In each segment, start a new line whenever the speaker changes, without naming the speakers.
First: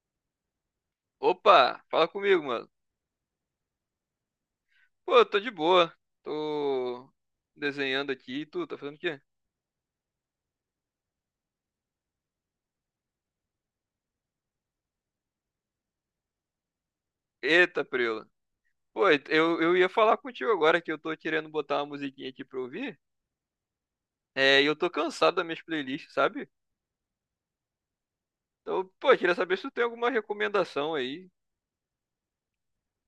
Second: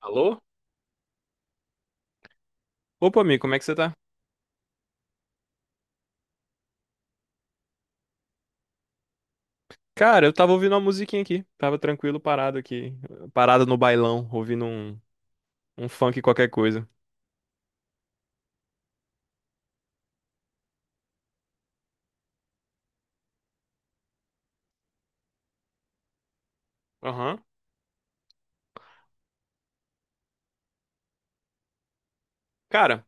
Alô?
Opa, fala comigo, mano.
Opa, amigo, como é que você tá?
Pô, eu tô de boa. Tô desenhando aqui. E tu, tá fazendo o quê?
Cara, eu tava ouvindo uma musiquinha aqui. Tava tranquilo, parado aqui. Parado no bailão, ouvindo um funk qualquer coisa.
Eita, preula. Pô, eu ia falar contigo agora que eu tô querendo botar uma musiquinha aqui pra ouvir. É, e eu tô cansado das minhas playlists, sabe?
Aham.
Então, pô, eu queria saber se tu tem alguma recomendação aí.
Cara,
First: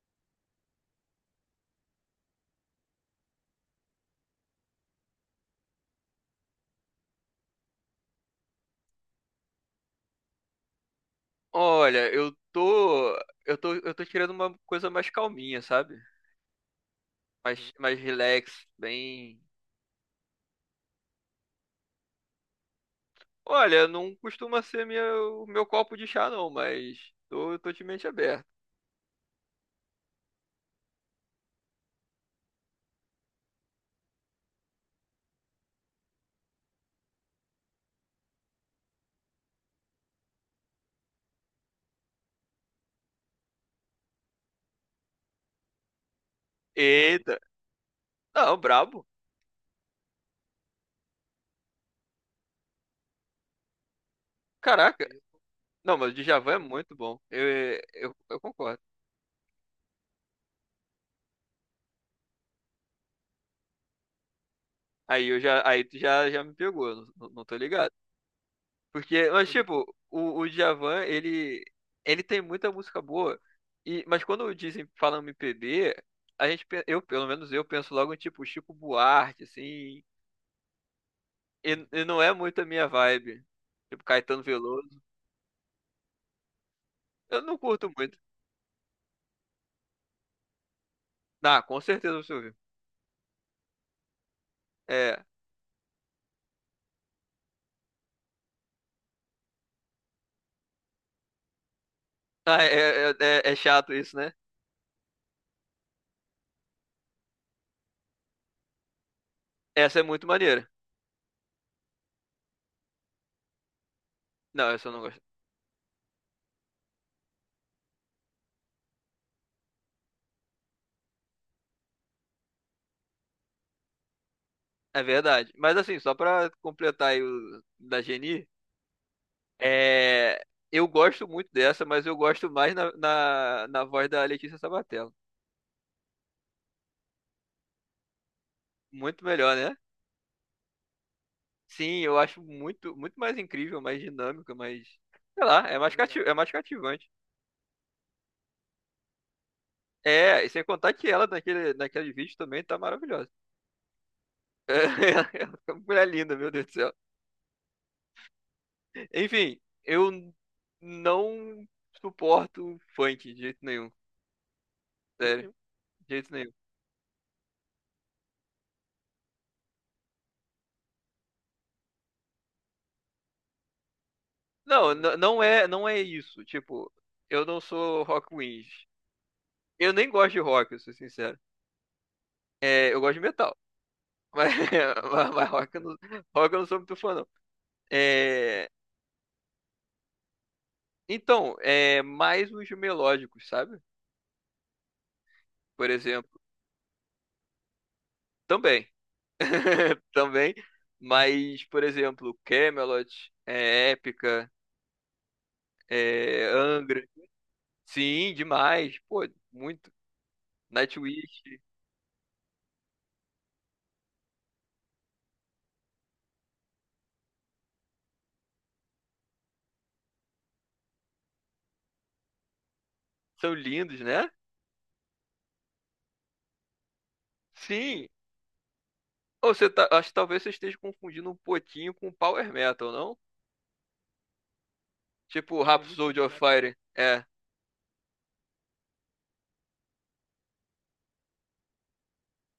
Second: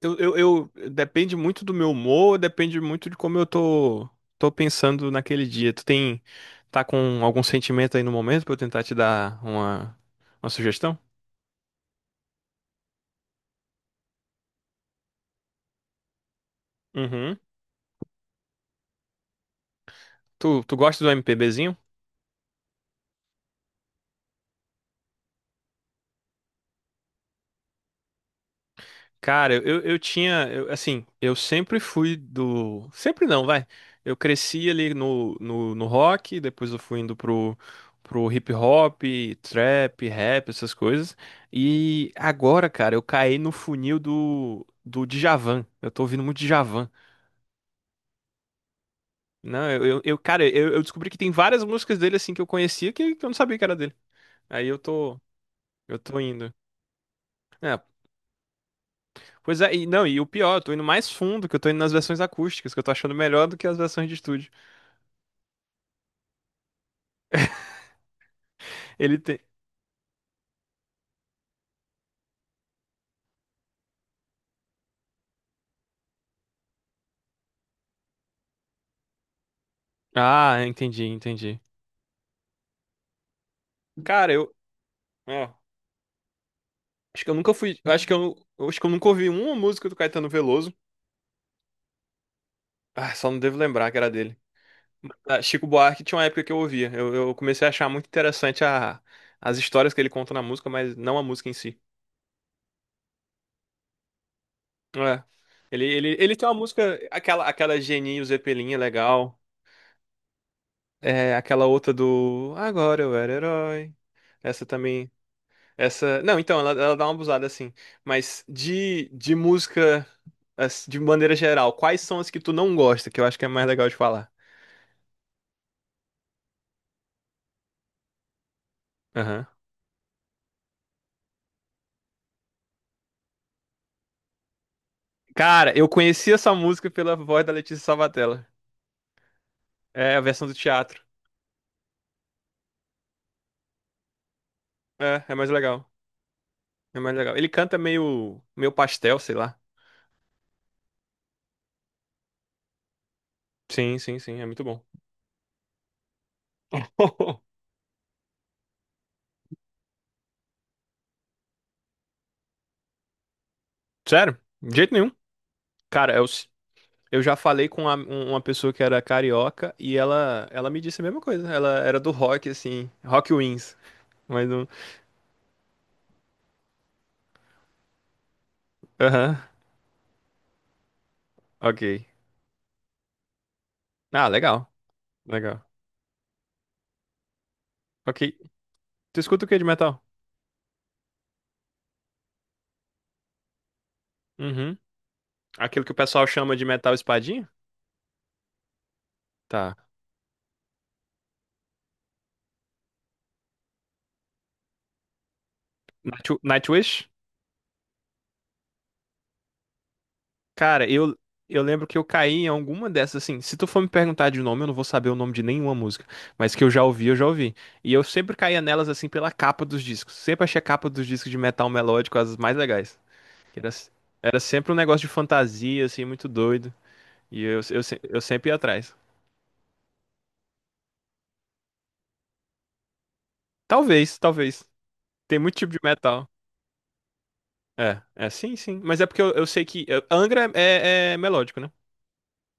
depende muito do meu humor, depende muito de como eu tô pensando naquele dia. Tu tem... Tá com algum sentimento aí no momento pra eu tentar te dar uma sugestão?
Olha, eu tô querendo uma coisa mais calminha, sabe?
Uhum.
Mais relax, bem.
Tu gosta do MPBzinho?
Olha, não costuma ser minha, o meu copo de chá, não, mas tô de mente aberta.
Cara, eu tinha, assim, eu sempre fui do. Sempre não, vai. Eu cresci ali no rock, depois eu fui indo pro hip hop, trap, rap, essas coisas. E agora, cara, eu caí no funil do Djavan. Eu tô ouvindo muito Djavan.
Eita. Não, brabo.
Não, cara, eu descobri que tem várias músicas dele, assim, que eu conhecia que eu não sabia que era dele. Aí eu
Caraca.
tô,
Não,
eu
mas o
tô indo.
Djavan é muito bom. Eu,
É,
eu, eu concordo.
pois é, e não, e o pior, eu tô indo mais fundo, que eu tô indo nas versões acústicas, que eu tô achando melhor do que as versões de estúdio.
Aí tu já me pegou, não tô ligado.
Ele
Porque,
tem.
mas tipo, o Djavan, ele tem muita música boa. E, mas quando dizem, falam MPB, a gente, pe- eu, pelo menos eu, penso logo em tipo Chico Buarque, assim.
Ah, entendi, entendi.
E não é muito a minha vibe. Tipo
Cara,
Caetano Veloso.
é, acho que eu
Eu
nunca
não
fui.
curto
Eu Acho que
muito.
eu acho que eu nunca ouvi uma música do Caetano Veloso.
Ah, com certeza você ouviu.
Ah, só não devo lembrar que era dele.
É.
Ah, Chico Buarque tinha uma época que eu ouvia. Eu comecei a achar muito interessante as histórias que ele conta na música, mas não a música em si.
Ah, é chato isso, né?
É. Ele tem uma música, aquela Geninho Zeppelin é legal.
Essa é muito maneira.
É aquela outra do Agora eu era herói. Essa
Não, essa eu não
também.
gosto.
Essa. Não, então, ela dá uma abusada assim. Mas de música, assim, de maneira geral, quais são as que tu não gosta? Que eu acho que é mais legal de falar.
É verdade. Mas assim, só pra completar aí o da Geni,
Aham.
é... eu gosto muito dessa, mas eu gosto mais na voz da Letícia Sabatella.
Cara, eu conheci essa música pela voz da Letícia Salvatella.
Muito melhor, né?
É a versão do teatro.
Sim, eu acho muito, muito mais incrível, mais dinâmica, mais.
É
Sei
mais
lá,
legal.
é mais
É
cativante.
mais legal. Ele canta meio pastel, sei lá.
É, e sem contar que ela naquele vídeo também tá maravilhosa.
Sim, sim, sim. É muito bom.
É, uma mulher linda, meu Deus do céu. Enfim, eu não suporto funk de jeito nenhum.
Sério? De jeito nenhum.
Sério, de
Cara, é o.
jeito nenhum.
Eu já falei com uma pessoa que era carioca e ela me disse a mesma coisa. Ela era do rock, assim, Rock Wings. Mas não.
Não, não é isso. Tipo, eu não sou rock wins.
Aham,
Eu nem gosto de rock, eu sou sincero.
ok.
É, eu gosto de metal.
Ah,
Mas,
legal,
mas
legal.
rock eu não sou muito fã, não.
Ok.
É,
Tu escuta o que de metal?
então, é mais os melódicos, sabe?
Uhum. Aquilo
Por
que o pessoal
exemplo,
chama de metal espadinha?
também.
Tá.
Também. Mas, por exemplo, Camelot, Épica,
Night- Nightwish?
Angra. Sim, demais. Pô, muito.
Cara, eu,
Nightwish.
eu lembro que eu caí em alguma dessas, assim. Se tu for me perguntar de nome, eu não vou saber o nome de nenhuma música. Mas que eu já ouvi, eu já ouvi. E eu sempre caía nelas, assim, pela capa dos discos. Sempre achei a capa dos discos de metal melódico as mais legais.
São
Era,
lindos, né?
era sempre um negócio de fantasia, assim, muito doido. E eu, se-
Sim.
eu sempre ia atrás.
Acho que talvez você esteja confundindo um pouquinho com Power Metal, não?
Talvez, talvez. Tem muito
Tipo
tipo de
Rhapsody
metal.
of Fire. É.
É, sim, sim. Mas é porque eu sei que, Angra é melódico, né?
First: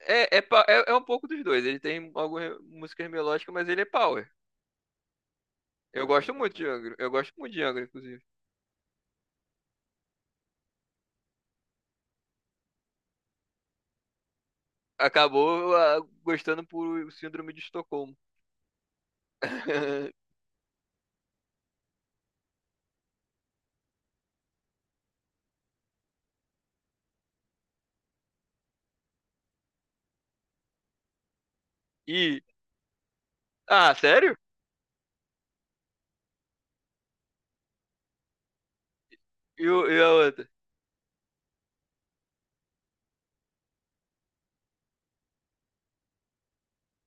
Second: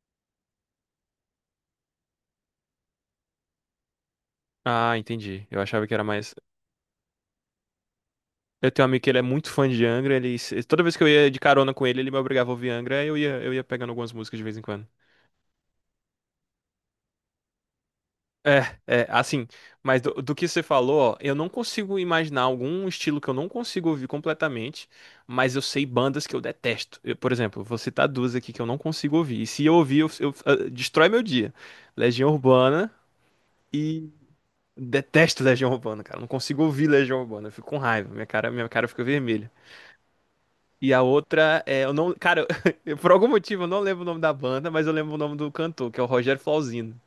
É um pouco dos dois. Ele tem algumas músicas melódicas, mas ele é power.
Ah, entendi. Eu achava que era
Eu
mais.
gosto muito de Angra. Eu gosto muito de Angra, inclusive.
Eu tenho um amigo que ele é muito fã de Angra. Ele, se- Toda vez que eu ia de carona com ele, ele me obrigava a ouvir Angra. Aí eu ia pegando algumas músicas de vez em quando.
Acabou gostando por Síndrome de Estocolmo.
É, é, assim, mas do, do que você falou, ó, eu não consigo imaginar algum estilo que eu não consigo ouvir completamente, mas eu sei bandas que eu detesto. Eu, por exemplo, vou citar duas aqui que eu não consigo ouvir, e se eu ouvir, destrói meu dia. Legião
E.
Urbana,
Ah,
e
sério?
detesto Legião Urbana, cara, eu não consigo ouvir Legião Urbana, eu fico com raiva, minha cara fica vermelha.
E a outra?
E a outra é, eu não, cara, por algum motivo eu não lembro o nome da banda, mas eu lembro o nome do cantor, que é o Rogério Flauzino.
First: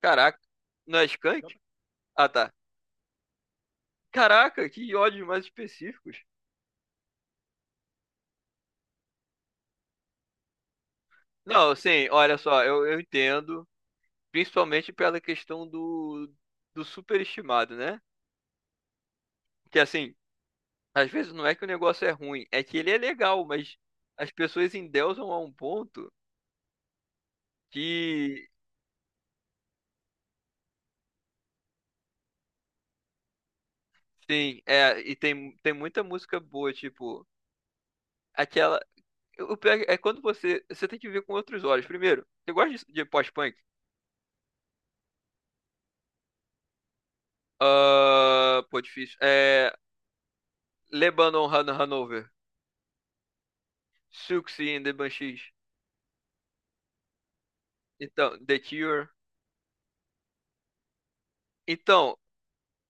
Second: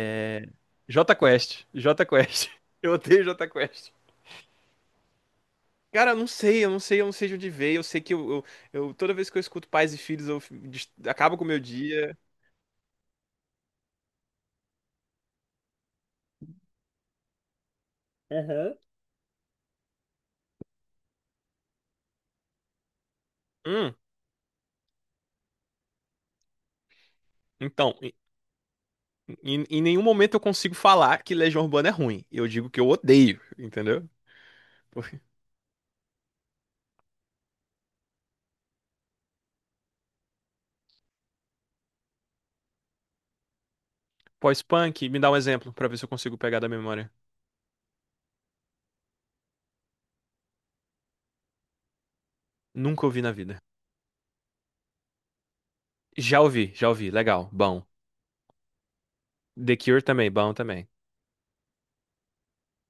Caraca. Não é Skank?
JQuest.
Ah,
JQuest.
tá.
Eu odeio JQuest.
Caraca, que ódios mais
Cara, eu
específicos.
não sei, eu não sei, eu não sei de onde veio. Eu sei que toda vez que eu escuto Pais e Filhos, acabo com o meu
Não, sim,
dia.
olha só, eu entendo. Principalmente pela questão do superestimado, né? Que assim, às vezes não é que o negócio é ruim, é que ele é legal, mas
Hum,
as pessoas endeusam a um ponto
então, em,
que,
em- em nenhum momento eu consigo falar que Legião Urbana é ruim. Eu digo que eu odeio, entendeu?
sim, e
Porque-
tem muita música boa, tipo, aquela. O pior é quando você. Você tem que ver com outros olhos. Primeiro, você gosta de pós-punk?
Pós-punk, me dá um exemplo pra ver se eu consigo pegar da memória.
Ah, pô, difícil. É. Lebanon Han Hanover.
Nunca ouvi na vida.
Siouxsie and the Banshees.
Já ouvi, legal, bom.
Então, The Cure.
The Cure também, bom também.
Então,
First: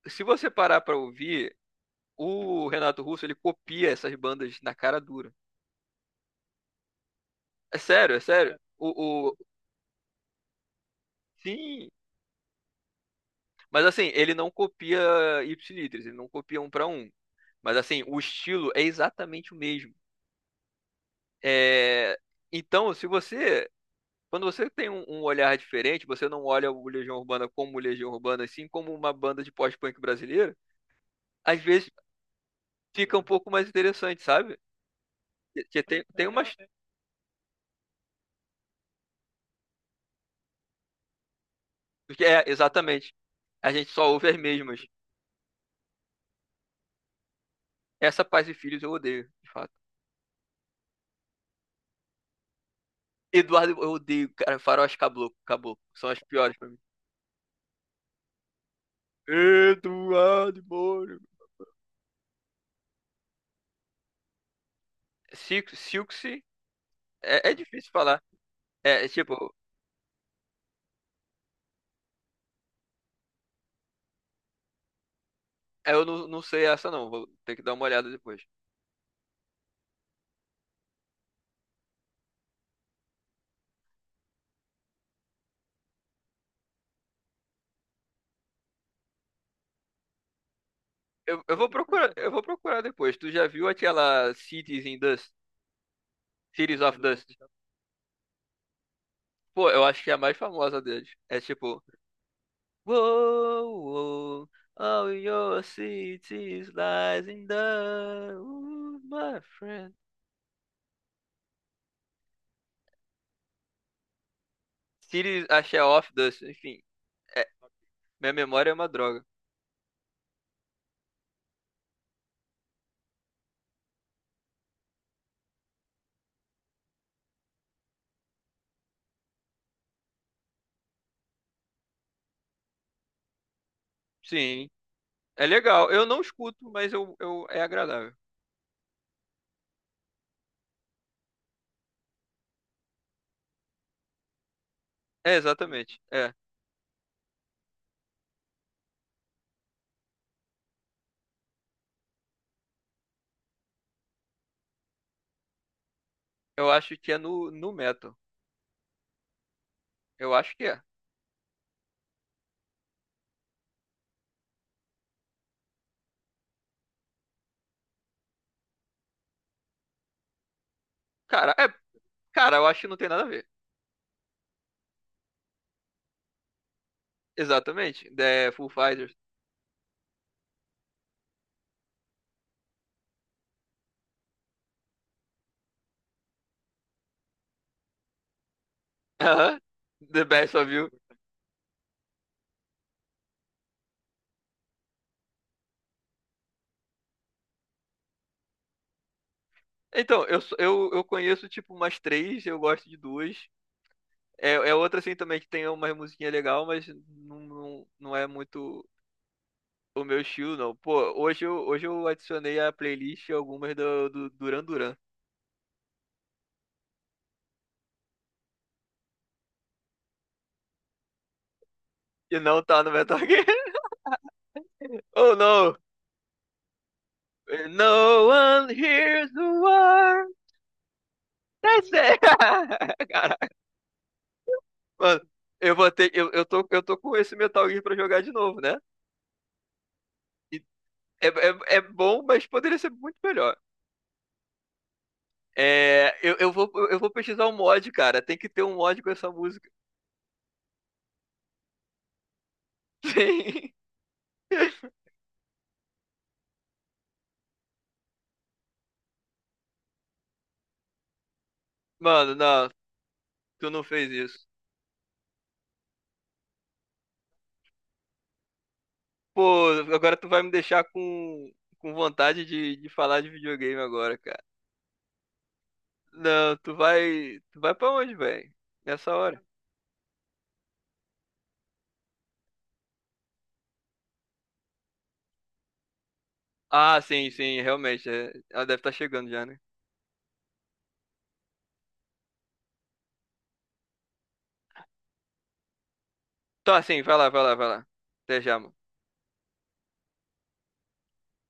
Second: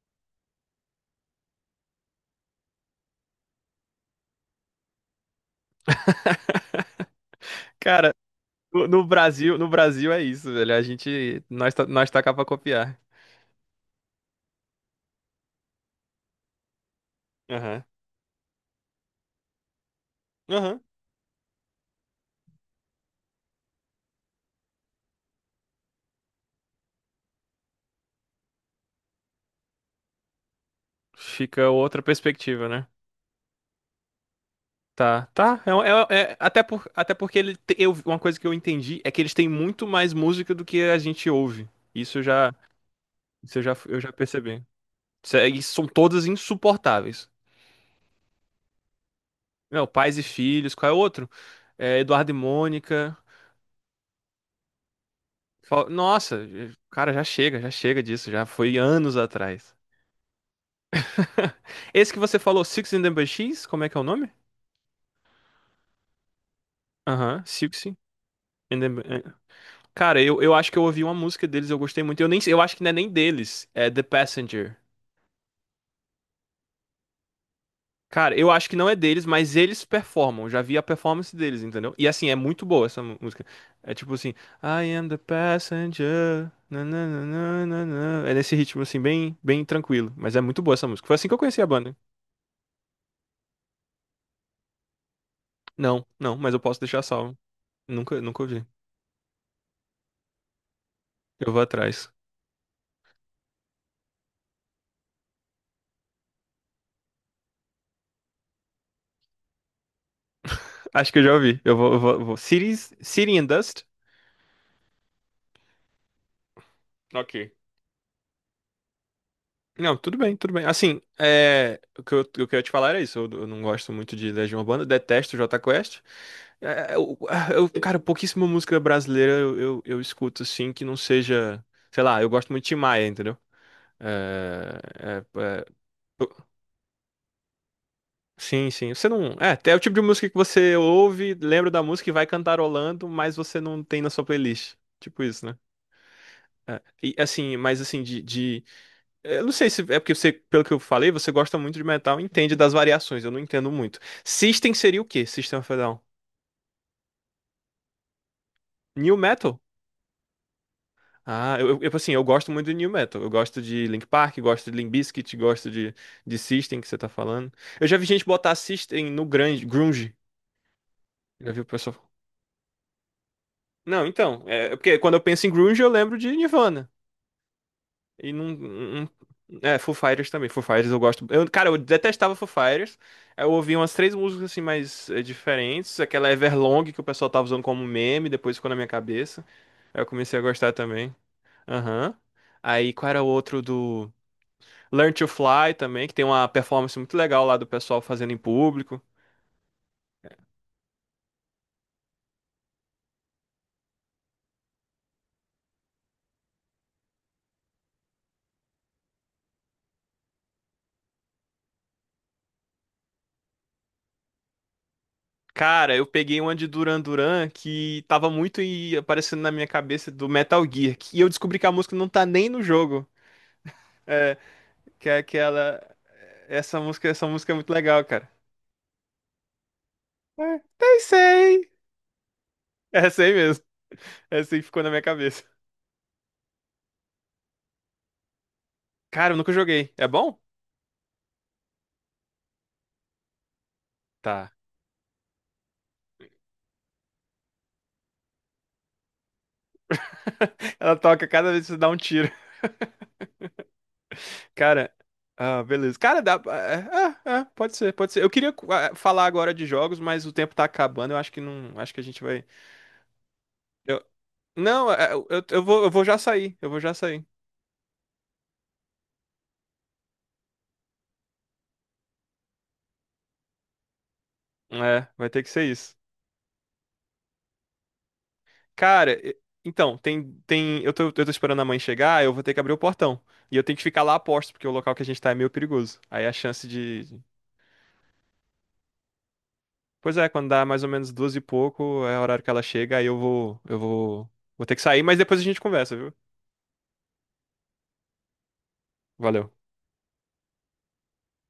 se você parar pra ouvir, O Renato Russo, ele copia essas bandas na cara dura. É
Cara,
sério, é sério.
no Brasil, no Brasil é isso, velho. A gente, nós tá,
Sim,
nós tá cá pra copiar.
mas assim, ele não copia Ipsilitris, ele não copia um pra um. Mas
Aham.
assim, o estilo é exatamente o mesmo.
Aham.
É... Então, se você. Quando você tem um olhar diferente, você não olha o Legião Urbana como Legião Urbana, e sim como uma banda de pós-punk brasileira, às
Fica
vezes
outra perspectiva, né?
fica um pouco mais interessante, sabe?
Tá, tá. É, um,
Porque tem, tem umas.
até porque eu, uma coisa que eu entendi é que eles têm muito mais música do que a gente ouve. Isso eu
É,
já,
exatamente.
isso eu
A
já,
gente
eu
só
já
ouve as
percebi.
mesmas.
E são todas insuportáveis.
Essa Paz e Filhos eu odeio, de fato.
Não, Pais e Filhos, qual é o outro? É, Eduardo e Mônica.
Eduardo, eu odeio, cara, faróis caboclo, caboclo. São as
Nossa,
piores pra mim.
cara, já chega disso, já foi anos atrás.
Eduardo Moura.
Esse que você falou, Six and the Banshees, como é que é o nome?
Silksy,
Aham,
é
Six
difícil falar.
and
É,
the.
tipo,
Cara, eu acho que eu ouvi uma música deles, eu gostei muito. Eu acho que não é nem deles, é The Passenger.
eu não sei essa não, vou ter que dar uma olhada
Cara,
depois.
eu acho que não é deles, mas eles performam. Eu já vi a performance deles, entendeu? E assim, é muito boa essa música. É tipo assim, I am the passenger. Na, na, na, na, na, na. É nesse ritmo assim, bem, bem tranquilo. Mas é muito boa essa música. Foi assim que eu
Eu
conheci a
vou
banda.
procurar, eu vou procurar depois. Tu já viu aquela Cities in Dust?
Não, não, mas eu posso
Cities
deixar
of Dust?
salvo. Nunca, nunca ouvi.
Pô, eu acho que é a mais famosa deles. É
Eu vou
tipo,
atrás.
Whoa, whoa, all your cities lies in dust, my friend.
Acho que eu já ouvi. Eu vou. Cities, City and Dust?
Cities, acho que é off dust, enfim. É,
Ok.
minha memória é uma droga.
Não, tudo bem, tudo bem. Assim, é, o que eu queria te falar era isso. Eu não gosto muito de Legião Urbana, detesto Jota Quest. É, cara, pouquíssima música brasileira eu escuto, assim, que não seja. Sei lá, eu gosto muito de Tim Maia, entendeu?
Sim.
É, é,
É
é,
legal. Eu não
eu-
escuto, mas é agradável.
sim, sim. Você não. É o tipo de música que você ouve, lembra da música e vai cantarolando, mas você não tem na sua playlist. Tipo
É,
isso, né?
exatamente. É.
É, e assim, mas assim, de eu não sei se é porque você, pelo que eu falei, você gosta muito de metal, e entende das variações, eu não entendo muito. System seria o quê? System of a Down?
Eu acho que é no metal.
New Metal?
Eu acho que é.
Ah, eu assim, eu gosto muito de New Metal. Eu gosto de Linkin Park, gosto de Limp Bizkit, gosto de System que você tá falando. Eu já vi gente botar System no grande, grunge. Já
Cara,
vi o
é.
pessoal.
Cara, eu acho que não tem nada a ver.
Não, então, é porque quando eu penso em grunge, eu lembro de Nirvana.
Exatamente.
E não.
The Foo
Não-.
Fighters.
É, Foo Fighters também. Foo Fighters eu gosto. Eu, cara, eu detestava Foo Fighters. Eu ouvi umas três músicas assim mais diferentes. Aquela Everlong que o pessoal tava usando como meme, depois ficou na minha cabeça.
Aham.
Aí eu
The
comecei a
Best of
gostar
You.
também. Aham. Aí qual era o outro do Learn to Fly também, que tem uma performance muito legal lá do pessoal fazendo em público.
Então, eu conheço tipo umas três, eu gosto de duas. É outra assim também que tem uma musiquinha legal, mas não é muito o meu estilo, não. Pô, hoje eu adicionei à playlist algumas do Duran Duran.
Cara, eu peguei uma de Duran Duran que tava muito e aparecendo na minha cabeça do Metal Gear. E eu descobri que a música não tá
E
nem no
não tá no
jogo.
Metal Gear.
É, que é
Oh no!
aquela. Essa música é muito legal,
No
cara.
one hears the word.
É, pensei!
That's it.
Essa aí
Caraca,
mesmo. É essa aí ficou na minha
mano,
cabeça.
eu vou ter. Eu tô com esse Metal Gear pra jogar de novo, né?
Cara, eu nunca joguei. É bom?
E é bom, mas poderia ser muito melhor.
Tá.
É, eu vou pesquisar um mod, cara. Tem que ter um mod com essa música.
Ela toca cada vez que você dá um tiro.
Sim.
Cara, ah, beleza. Cara, dá. É, pode ser, pode ser. Eu queria falar agora de jogos, mas o tempo tá acabando. Eu acho que não. Acho que a gente
Mano,
vai.
não, tu não
eu-
fez isso.
Não, é, eu vou já sair. Eu vou já sair.
Pô, agora tu vai me deixar com vontade de falar de videogame agora, cara.
É, vai ter que ser isso.
Não, tu vai. Tu vai pra onde, velho?
Cara,
Nessa hora.
então, eu tô esperando a mãe chegar, eu vou ter que abrir o portão. E eu tenho que ficar lá a posto, porque o local que a gente tá é meio perigoso. Aí a chance
Ah,
de.
sim, sim, realmente. É. Ela deve estar chegando já, né?
Pois é, quando dá mais ou menos duas e pouco, é o horário que ela chega, aí vou ter que sair, mas depois a gente conversa, viu?
Tá, sim, vai lá, vai lá, vai lá. Até já, mano.
Valeu.